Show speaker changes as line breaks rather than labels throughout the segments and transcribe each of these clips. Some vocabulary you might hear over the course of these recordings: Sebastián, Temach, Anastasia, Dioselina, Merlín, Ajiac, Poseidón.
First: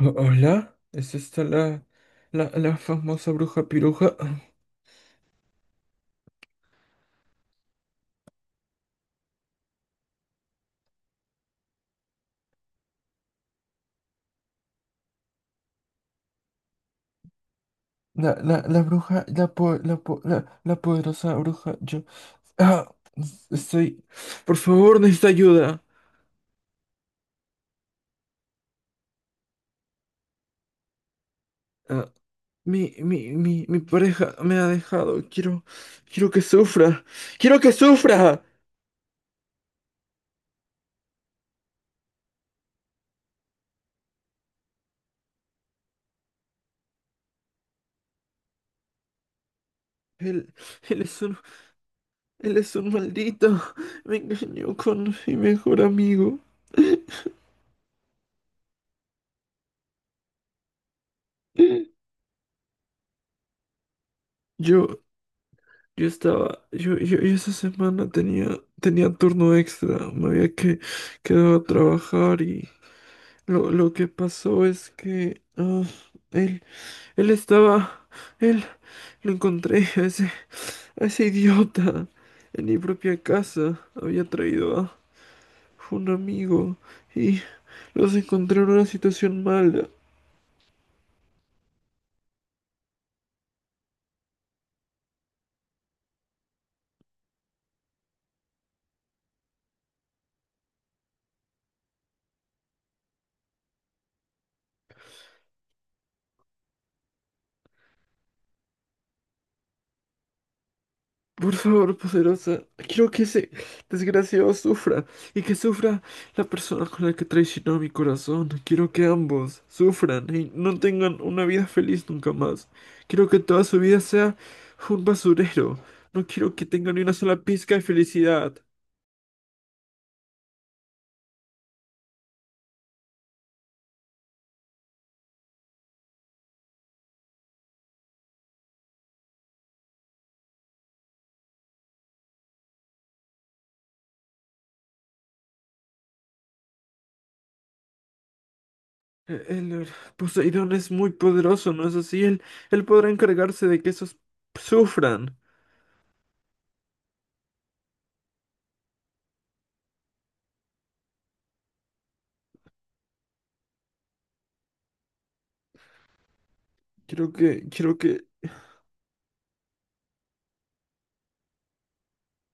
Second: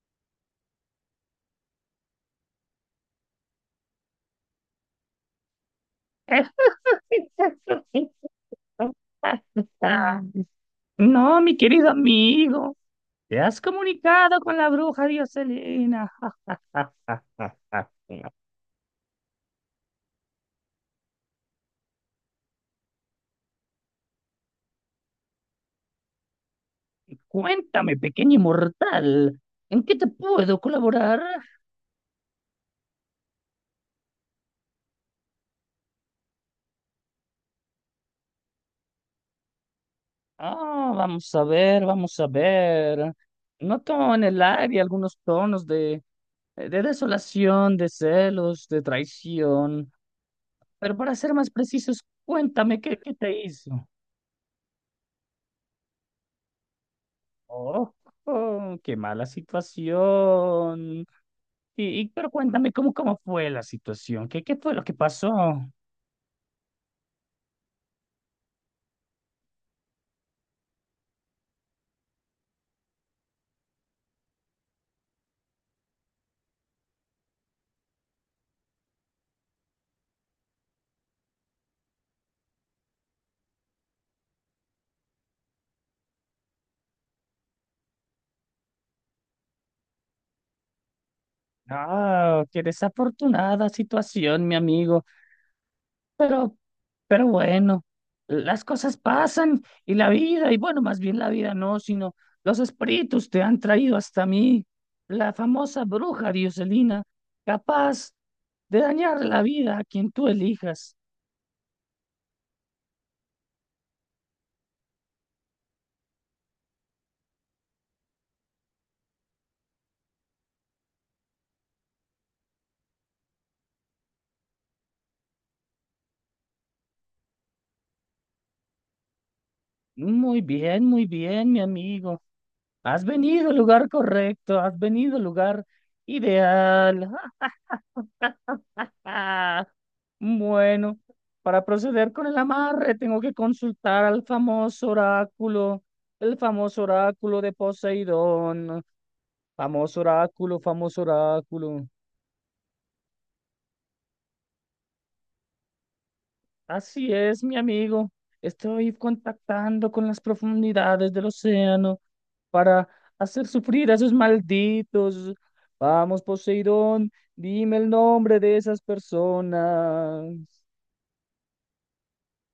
Hola, ¿es esta la famosa bruja piruja?
No, mi querido amigo, te has comunicado con la bruja Dioselina.
La bruja, la poderosa bruja, yo... Ah, estoy... Por favor, necesito ayuda.
Cuéntame, pequeño inmortal, ¿en qué te puedo colaborar?
Ah, mi pareja me ha dejado. Quiero que sufra. ¡Quiero que sufra!
Ah, vamos a ver, vamos a ver. Noto en el aire algunos tonos de desolación, de celos, de traición.
Él,
Pero
él
para
es
ser
un,
más precisos,
él es
cuéntame
un
qué te
maldito.
hizo.
Me engañó con mi mejor amigo.
Oh, oh, qué mala situación. Pero cuéntame cómo fue la situación, qué fue lo que
Yo,
pasó.
Yo estaba, yo esa semana tenía, tenía turno extra, quedado a trabajar y lo que pasó es que él, él estaba, él, lo encontré a ese idiota en mi propia casa, había traído a un amigo y los encontré en una situación mala.
Ah, qué desafortunada situación, mi amigo. Pero, pero bueno, las cosas pasan y la vida, y bueno, más bien la vida no, sino los espíritus te han traído hasta mí. La famosa bruja Dioselina, capaz de dañar la vida a quien tú elijas.
Por favor, poderosa, quiero que ese desgraciado sufra y que sufra la persona con la que traicionó mi corazón. Quiero que ambos sufran y no tengan una vida feliz nunca más. Quiero que toda su vida sea un basurero. No quiero que tengan ni una sola pizca de felicidad.
Muy bien, mi amigo. Has venido al lugar correcto, has venido al lugar ideal. Ah, ah, bueno, para proceder con el amarre tengo que consultar al famoso oráculo, el famoso oráculo de Poseidón,
E- El, eh,
famoso oráculo,
Poseidón es
famoso
muy poderoso,
oráculo.
¿no es así? Él podrá encargarse de que esos sufran.
Así es, mi amigo, estoy contactando con las profundidades del océano para hacer sufrir a esos malditos. Vamos, Poseidón, dime el
Quiero que
nombre de esas personas.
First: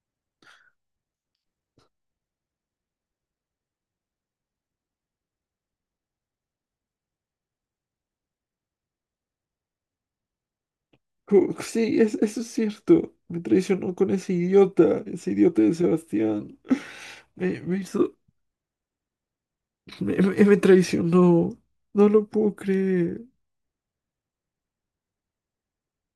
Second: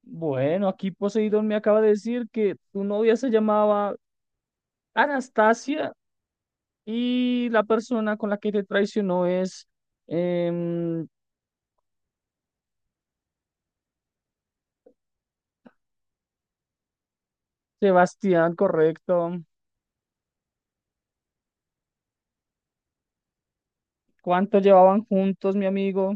Bueno, aquí Poseidón me acaba de decir que tu novia se llamaba Anastasia y la persona con la que te traicionó es em,
Sí, eso es cierto. Me traicionó con ese idiota de Sebastián. Me hizo,
Sebastián, correcto.
me- me traicionó. No lo puedo creer.
¿Cuánto llevaban juntos, mi amigo?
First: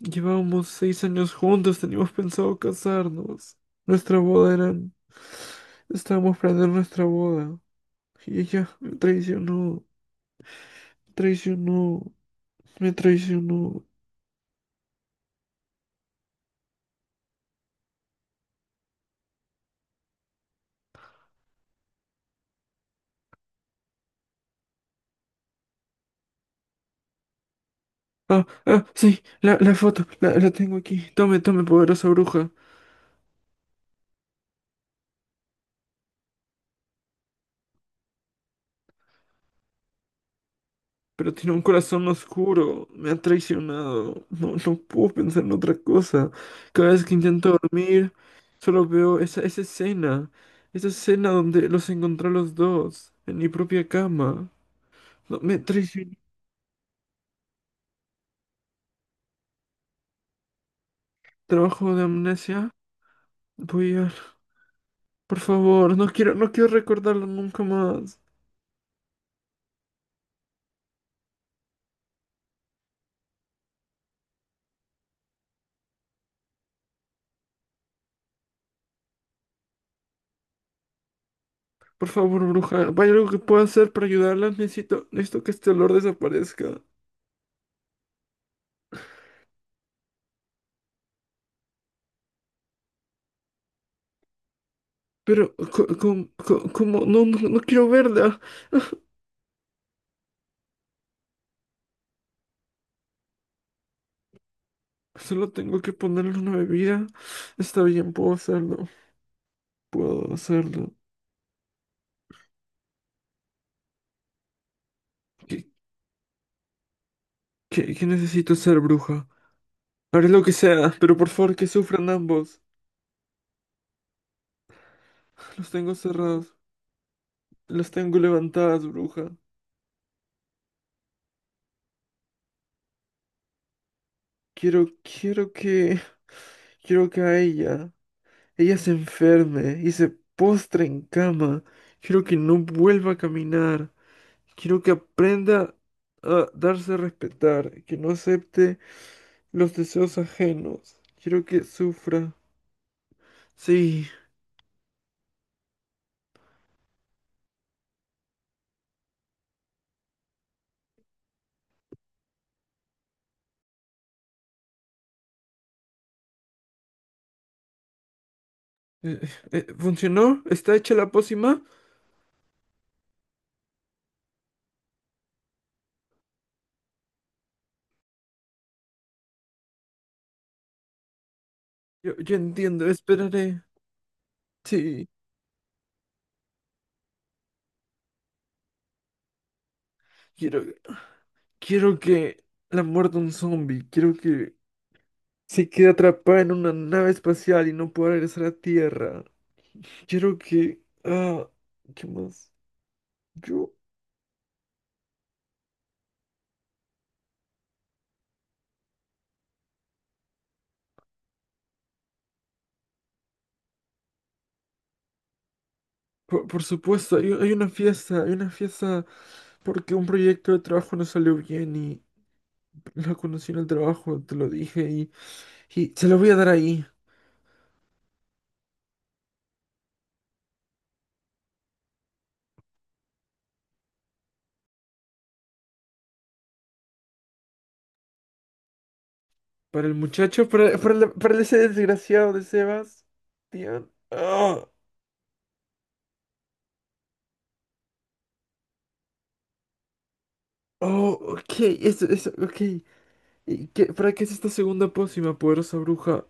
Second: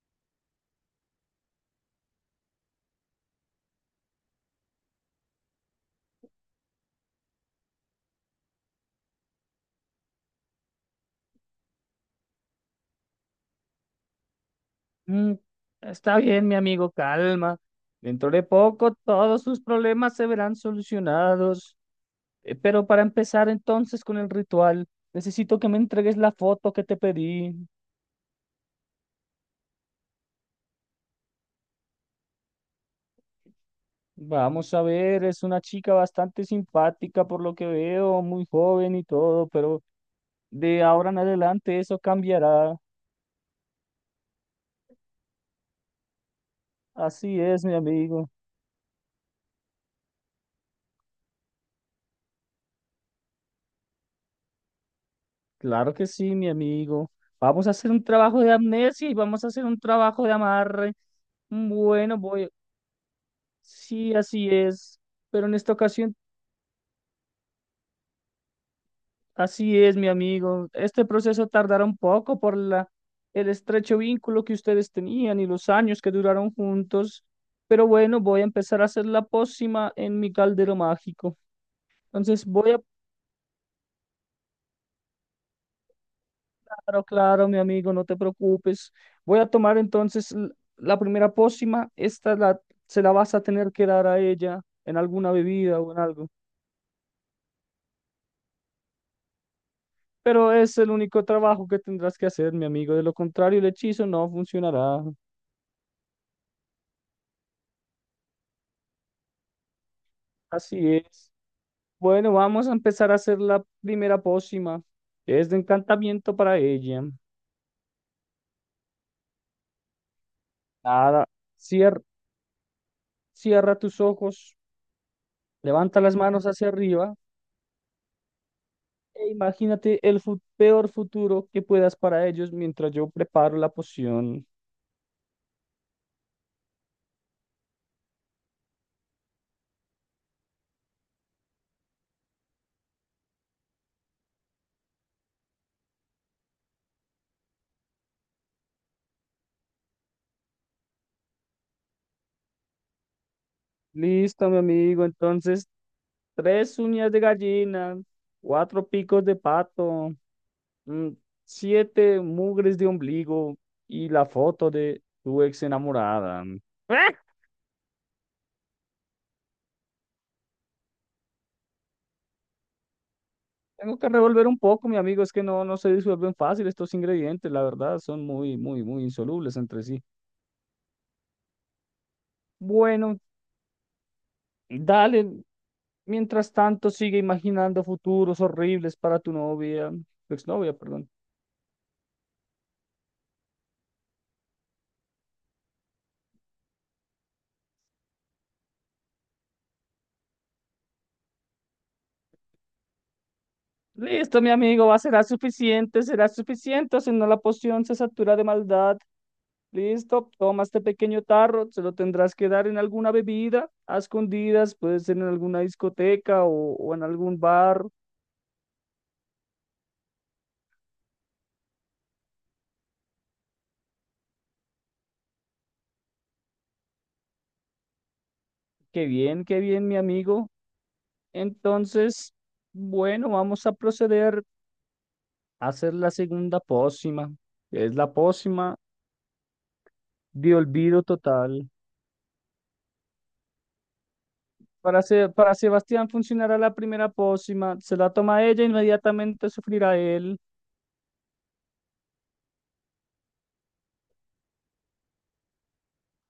Llevábamos 6 años juntos, teníamos pensado casarnos. Nuestra boda era... Estábamos planeando nuestra boda. Y ella me traicionó, traicionó, me traicionó.
Mm, está bien, mi amigo, calma. Dentro de poco todos sus problemas se verán solucionados. Pero para empezar entonces con el ritual, necesito que me entregues la foto que te pedí.
Ah, ah, sí, la foto, la tengo aquí. Tome, tome, poderosa bruja.
Vamos a ver, es una chica bastante simpática por lo que veo, muy joven y todo, pero de ahora en
Pero tiene un
adelante eso
corazón
cambiará.
oscuro, me ha traicionado, no, no puedo pensar en otra cosa. Cada vez que
Así
intento
es, mi
dormir,
amigo.
solo veo esa escena donde los encontré a los dos, en mi propia cama. No, me
Claro que
traicionó.
sí, mi amigo. Vamos a hacer un trabajo de amnesia y vamos a hacer un trabajo de amarre.
Trabajo de
Bueno, voy.
amnesia. Voy a...
Sí, así es.
Por
Pero en esta
favor, no
ocasión
quiero, no quiero recordarlo nunca más.
así es, mi amigo. Este proceso tardará un poco por el estrecho vínculo que ustedes tenían y los años que duraron juntos. Pero bueno, voy a empezar a hacer la pócima en mi caldero mágico.
Por favor,
Entonces voy a,
bruja, ¿hay algo que pueda hacer para ayudarla? Necesito, necesito que este olor desaparezca.
claro, claro, mi amigo, no te preocupes. Voy a tomar entonces la primera pócima. Se la vas a tener que dar a ella en alguna
Pero,
bebida o en algo.
¿cómo? No, no, no quiero verla.
Pero es el único trabajo que tendrás que hacer, mi amigo. De lo contrario, el hechizo no funcionará.
Solo tengo que ponerle una bebida. Está bien, puedo hacerlo. Puedo hacerlo.
Así es. Bueno, vamos a empezar a hacer la primera pócima. Es
¿Qué,
de encantamiento para ella.
¿Qué necesito ser bruja? Haré lo que sea, pero
Nada,
por favor que
cier-
sufran ambos.
cierra tus ojos,
Los tengo
levanta las manos
cerrados.
hacia arriba
Los tengo levantadas,
e
bruja.
imagínate el peor futuro que puedas para ellos mientras yo preparo la poción.
Quiero, quiero que... Quiero que a ella... Ella se enferme y se postre en cama. Quiero que no vuelva a caminar. Quiero que aprenda a darse a respetar. Que no acepte los deseos ajenos. Quiero que sufra. Sí.
Listo, mi amigo. Entonces, tres uñas de gallina, cuatro picos de pato, mm, siete mugres de ombligo y la foto de tu ex enamorada.
Eh, ¿Funcionó? ¿Está hecha la pócima?
Tengo que revolver un poco, mi amigo, es que no se disuelven fácil estos ingredientes, la verdad, son muy, muy, muy insolubles entre sí.
Yo entiendo,
Bueno,
esperaré. Sí.
dale, mientras tanto sigue imaginando futuros horribles para tu novia, tu
Quiero,
exnovia, perdón.
quiero que la muerda un zombie. Quiero que se quede atrapada en una nave espacial y no pueda regresar a Tierra. Quiero que... Ah, ¿qué más? Yo...
Listo, mi amigo, va, será suficiente, o si no la poción se satura de maldad. Listo, toma este pequeño tarro, se lo tendrás que dar en alguna bebida, a escondidas, puede ser en alguna discoteca
Por
o en
supuesto,
algún bar.
hay una fiesta porque un proyecto de trabajo no salió bien y la conocí en el trabajo, te lo dije, y se lo voy a dar ahí.
Qué bien, mi amigo. Entonces, bueno, vamos a proceder a hacer la segunda pócima, que es la pócima
Para el muchacho,
de olvido
para ese
total.
desgraciado de Sebas. Dios. Oh,
Para, para Sebastián funcionará la primera pócima, se la toma ella, inmediatamente sufrirá él.
oh, ok, eso, ok. ¿Para qué es esta segunda pócima, poderosa bruja?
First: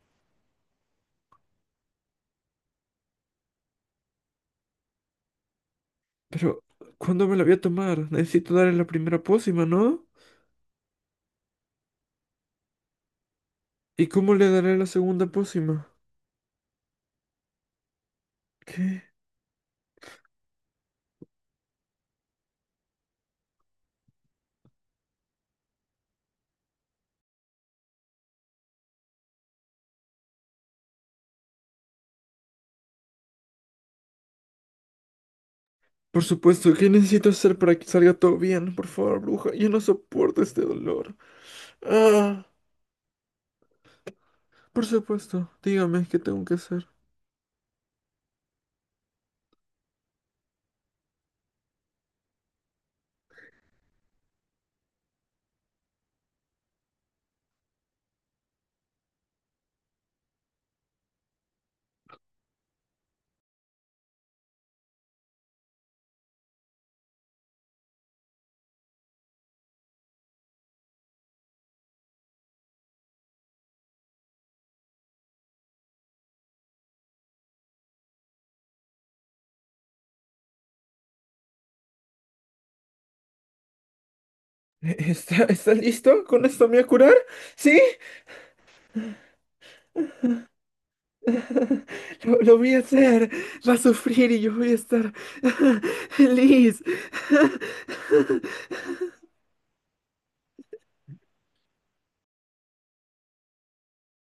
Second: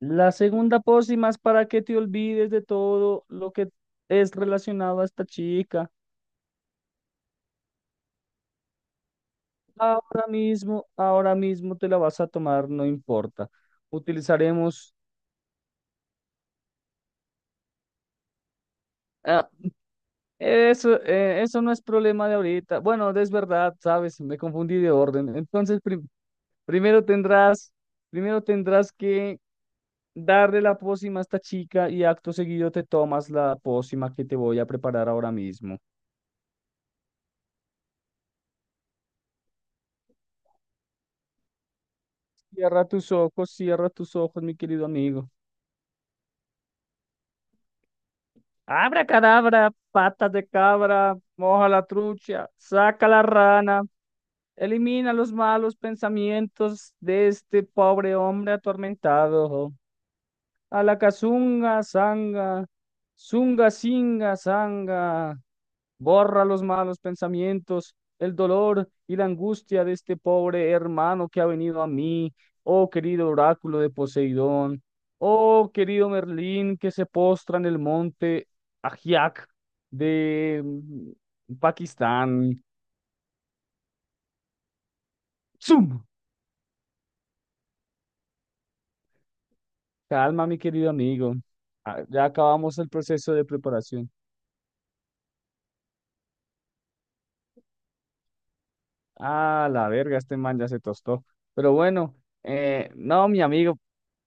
La segunda pócima es para que te olvides de todo lo que es relacionado a esta chica.
Pero, ¿cuándo me la voy a tomar? Necesito darle la primera pócima, ¿no?
Ahora mismo te la vas a tomar, no importa.
¿Y cómo le daré la
Utilizaremos
segunda pócima? ¿Qué?
ah, eso, eso no es problema de ahorita. Bueno, es verdad, sabes, me confundí de orden. Entonces, primero tendrás, primero tendrás que darle la pócima a esta chica y acto seguido te tomas la pócima que te voy a preparar ahora mismo.
Por supuesto, ¿qué necesito hacer para que salga todo bien? Por favor, bruja, yo no soporto este dolor. Ah,
Cierra tus ojos, mi querido
por
amigo.
supuesto, dígame qué tengo que hacer.
Abra cadabra, patas de cabra, moja la trucha, saca la rana, elimina los malos pensamientos de este pobre hombre atormentado. A la cazunga, zanga, zunga, singa, zanga. Borra los malos pensamientos, el dolor y la angustia de este pobre hermano que ha venido a mí. Oh querido oráculo de Poseidón, oh querido Merlín que se postra en el monte Ajiac de Pakistán.
¿Estás
¡Zum!
listo? ¿Con esto me voy a curar? ¿Sí?
Calma, mi querido amigo. Ya
Lo voy
acabamos
a
el
hacer.
proceso de
Va a
preparación.
sufrir y yo voy a estar feliz.
Ah, la verga, este man ya se tostó. Pero bueno, no, mi amigo,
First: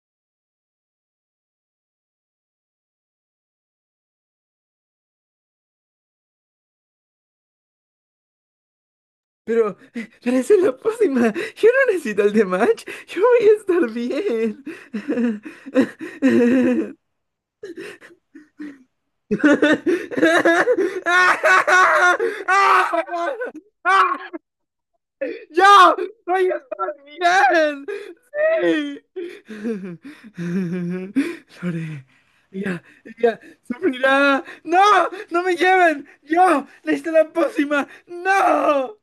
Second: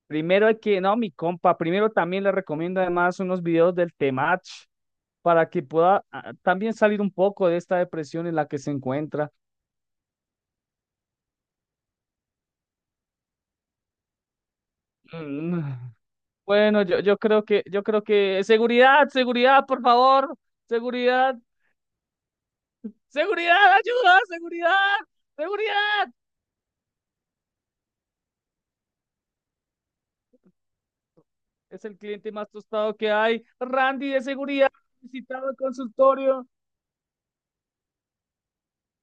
primero hay que, no, mi compa, primero también le recomiendo además unos videos del Temach para que pueda también salir un poco de esta depresión en la que se encuentra.
Pero esa es la pócima. Yo no necesito el de match. Yo voy a estar bien.
Mm, bueno, yo creo yo creo que, seguridad, seguridad, por favor, seguridad, seguridad, ayuda, seguridad,
¡Yo
seguridad.
voy a estar bien! Lore,
Es el cliente más tostado que
ella
hay. Randy de
sufrirá.
seguridad,
¡No! ¡No
visitado el
me lleven!
consultorio.
¡Yo! ¡Necesito la pócima! ¡No!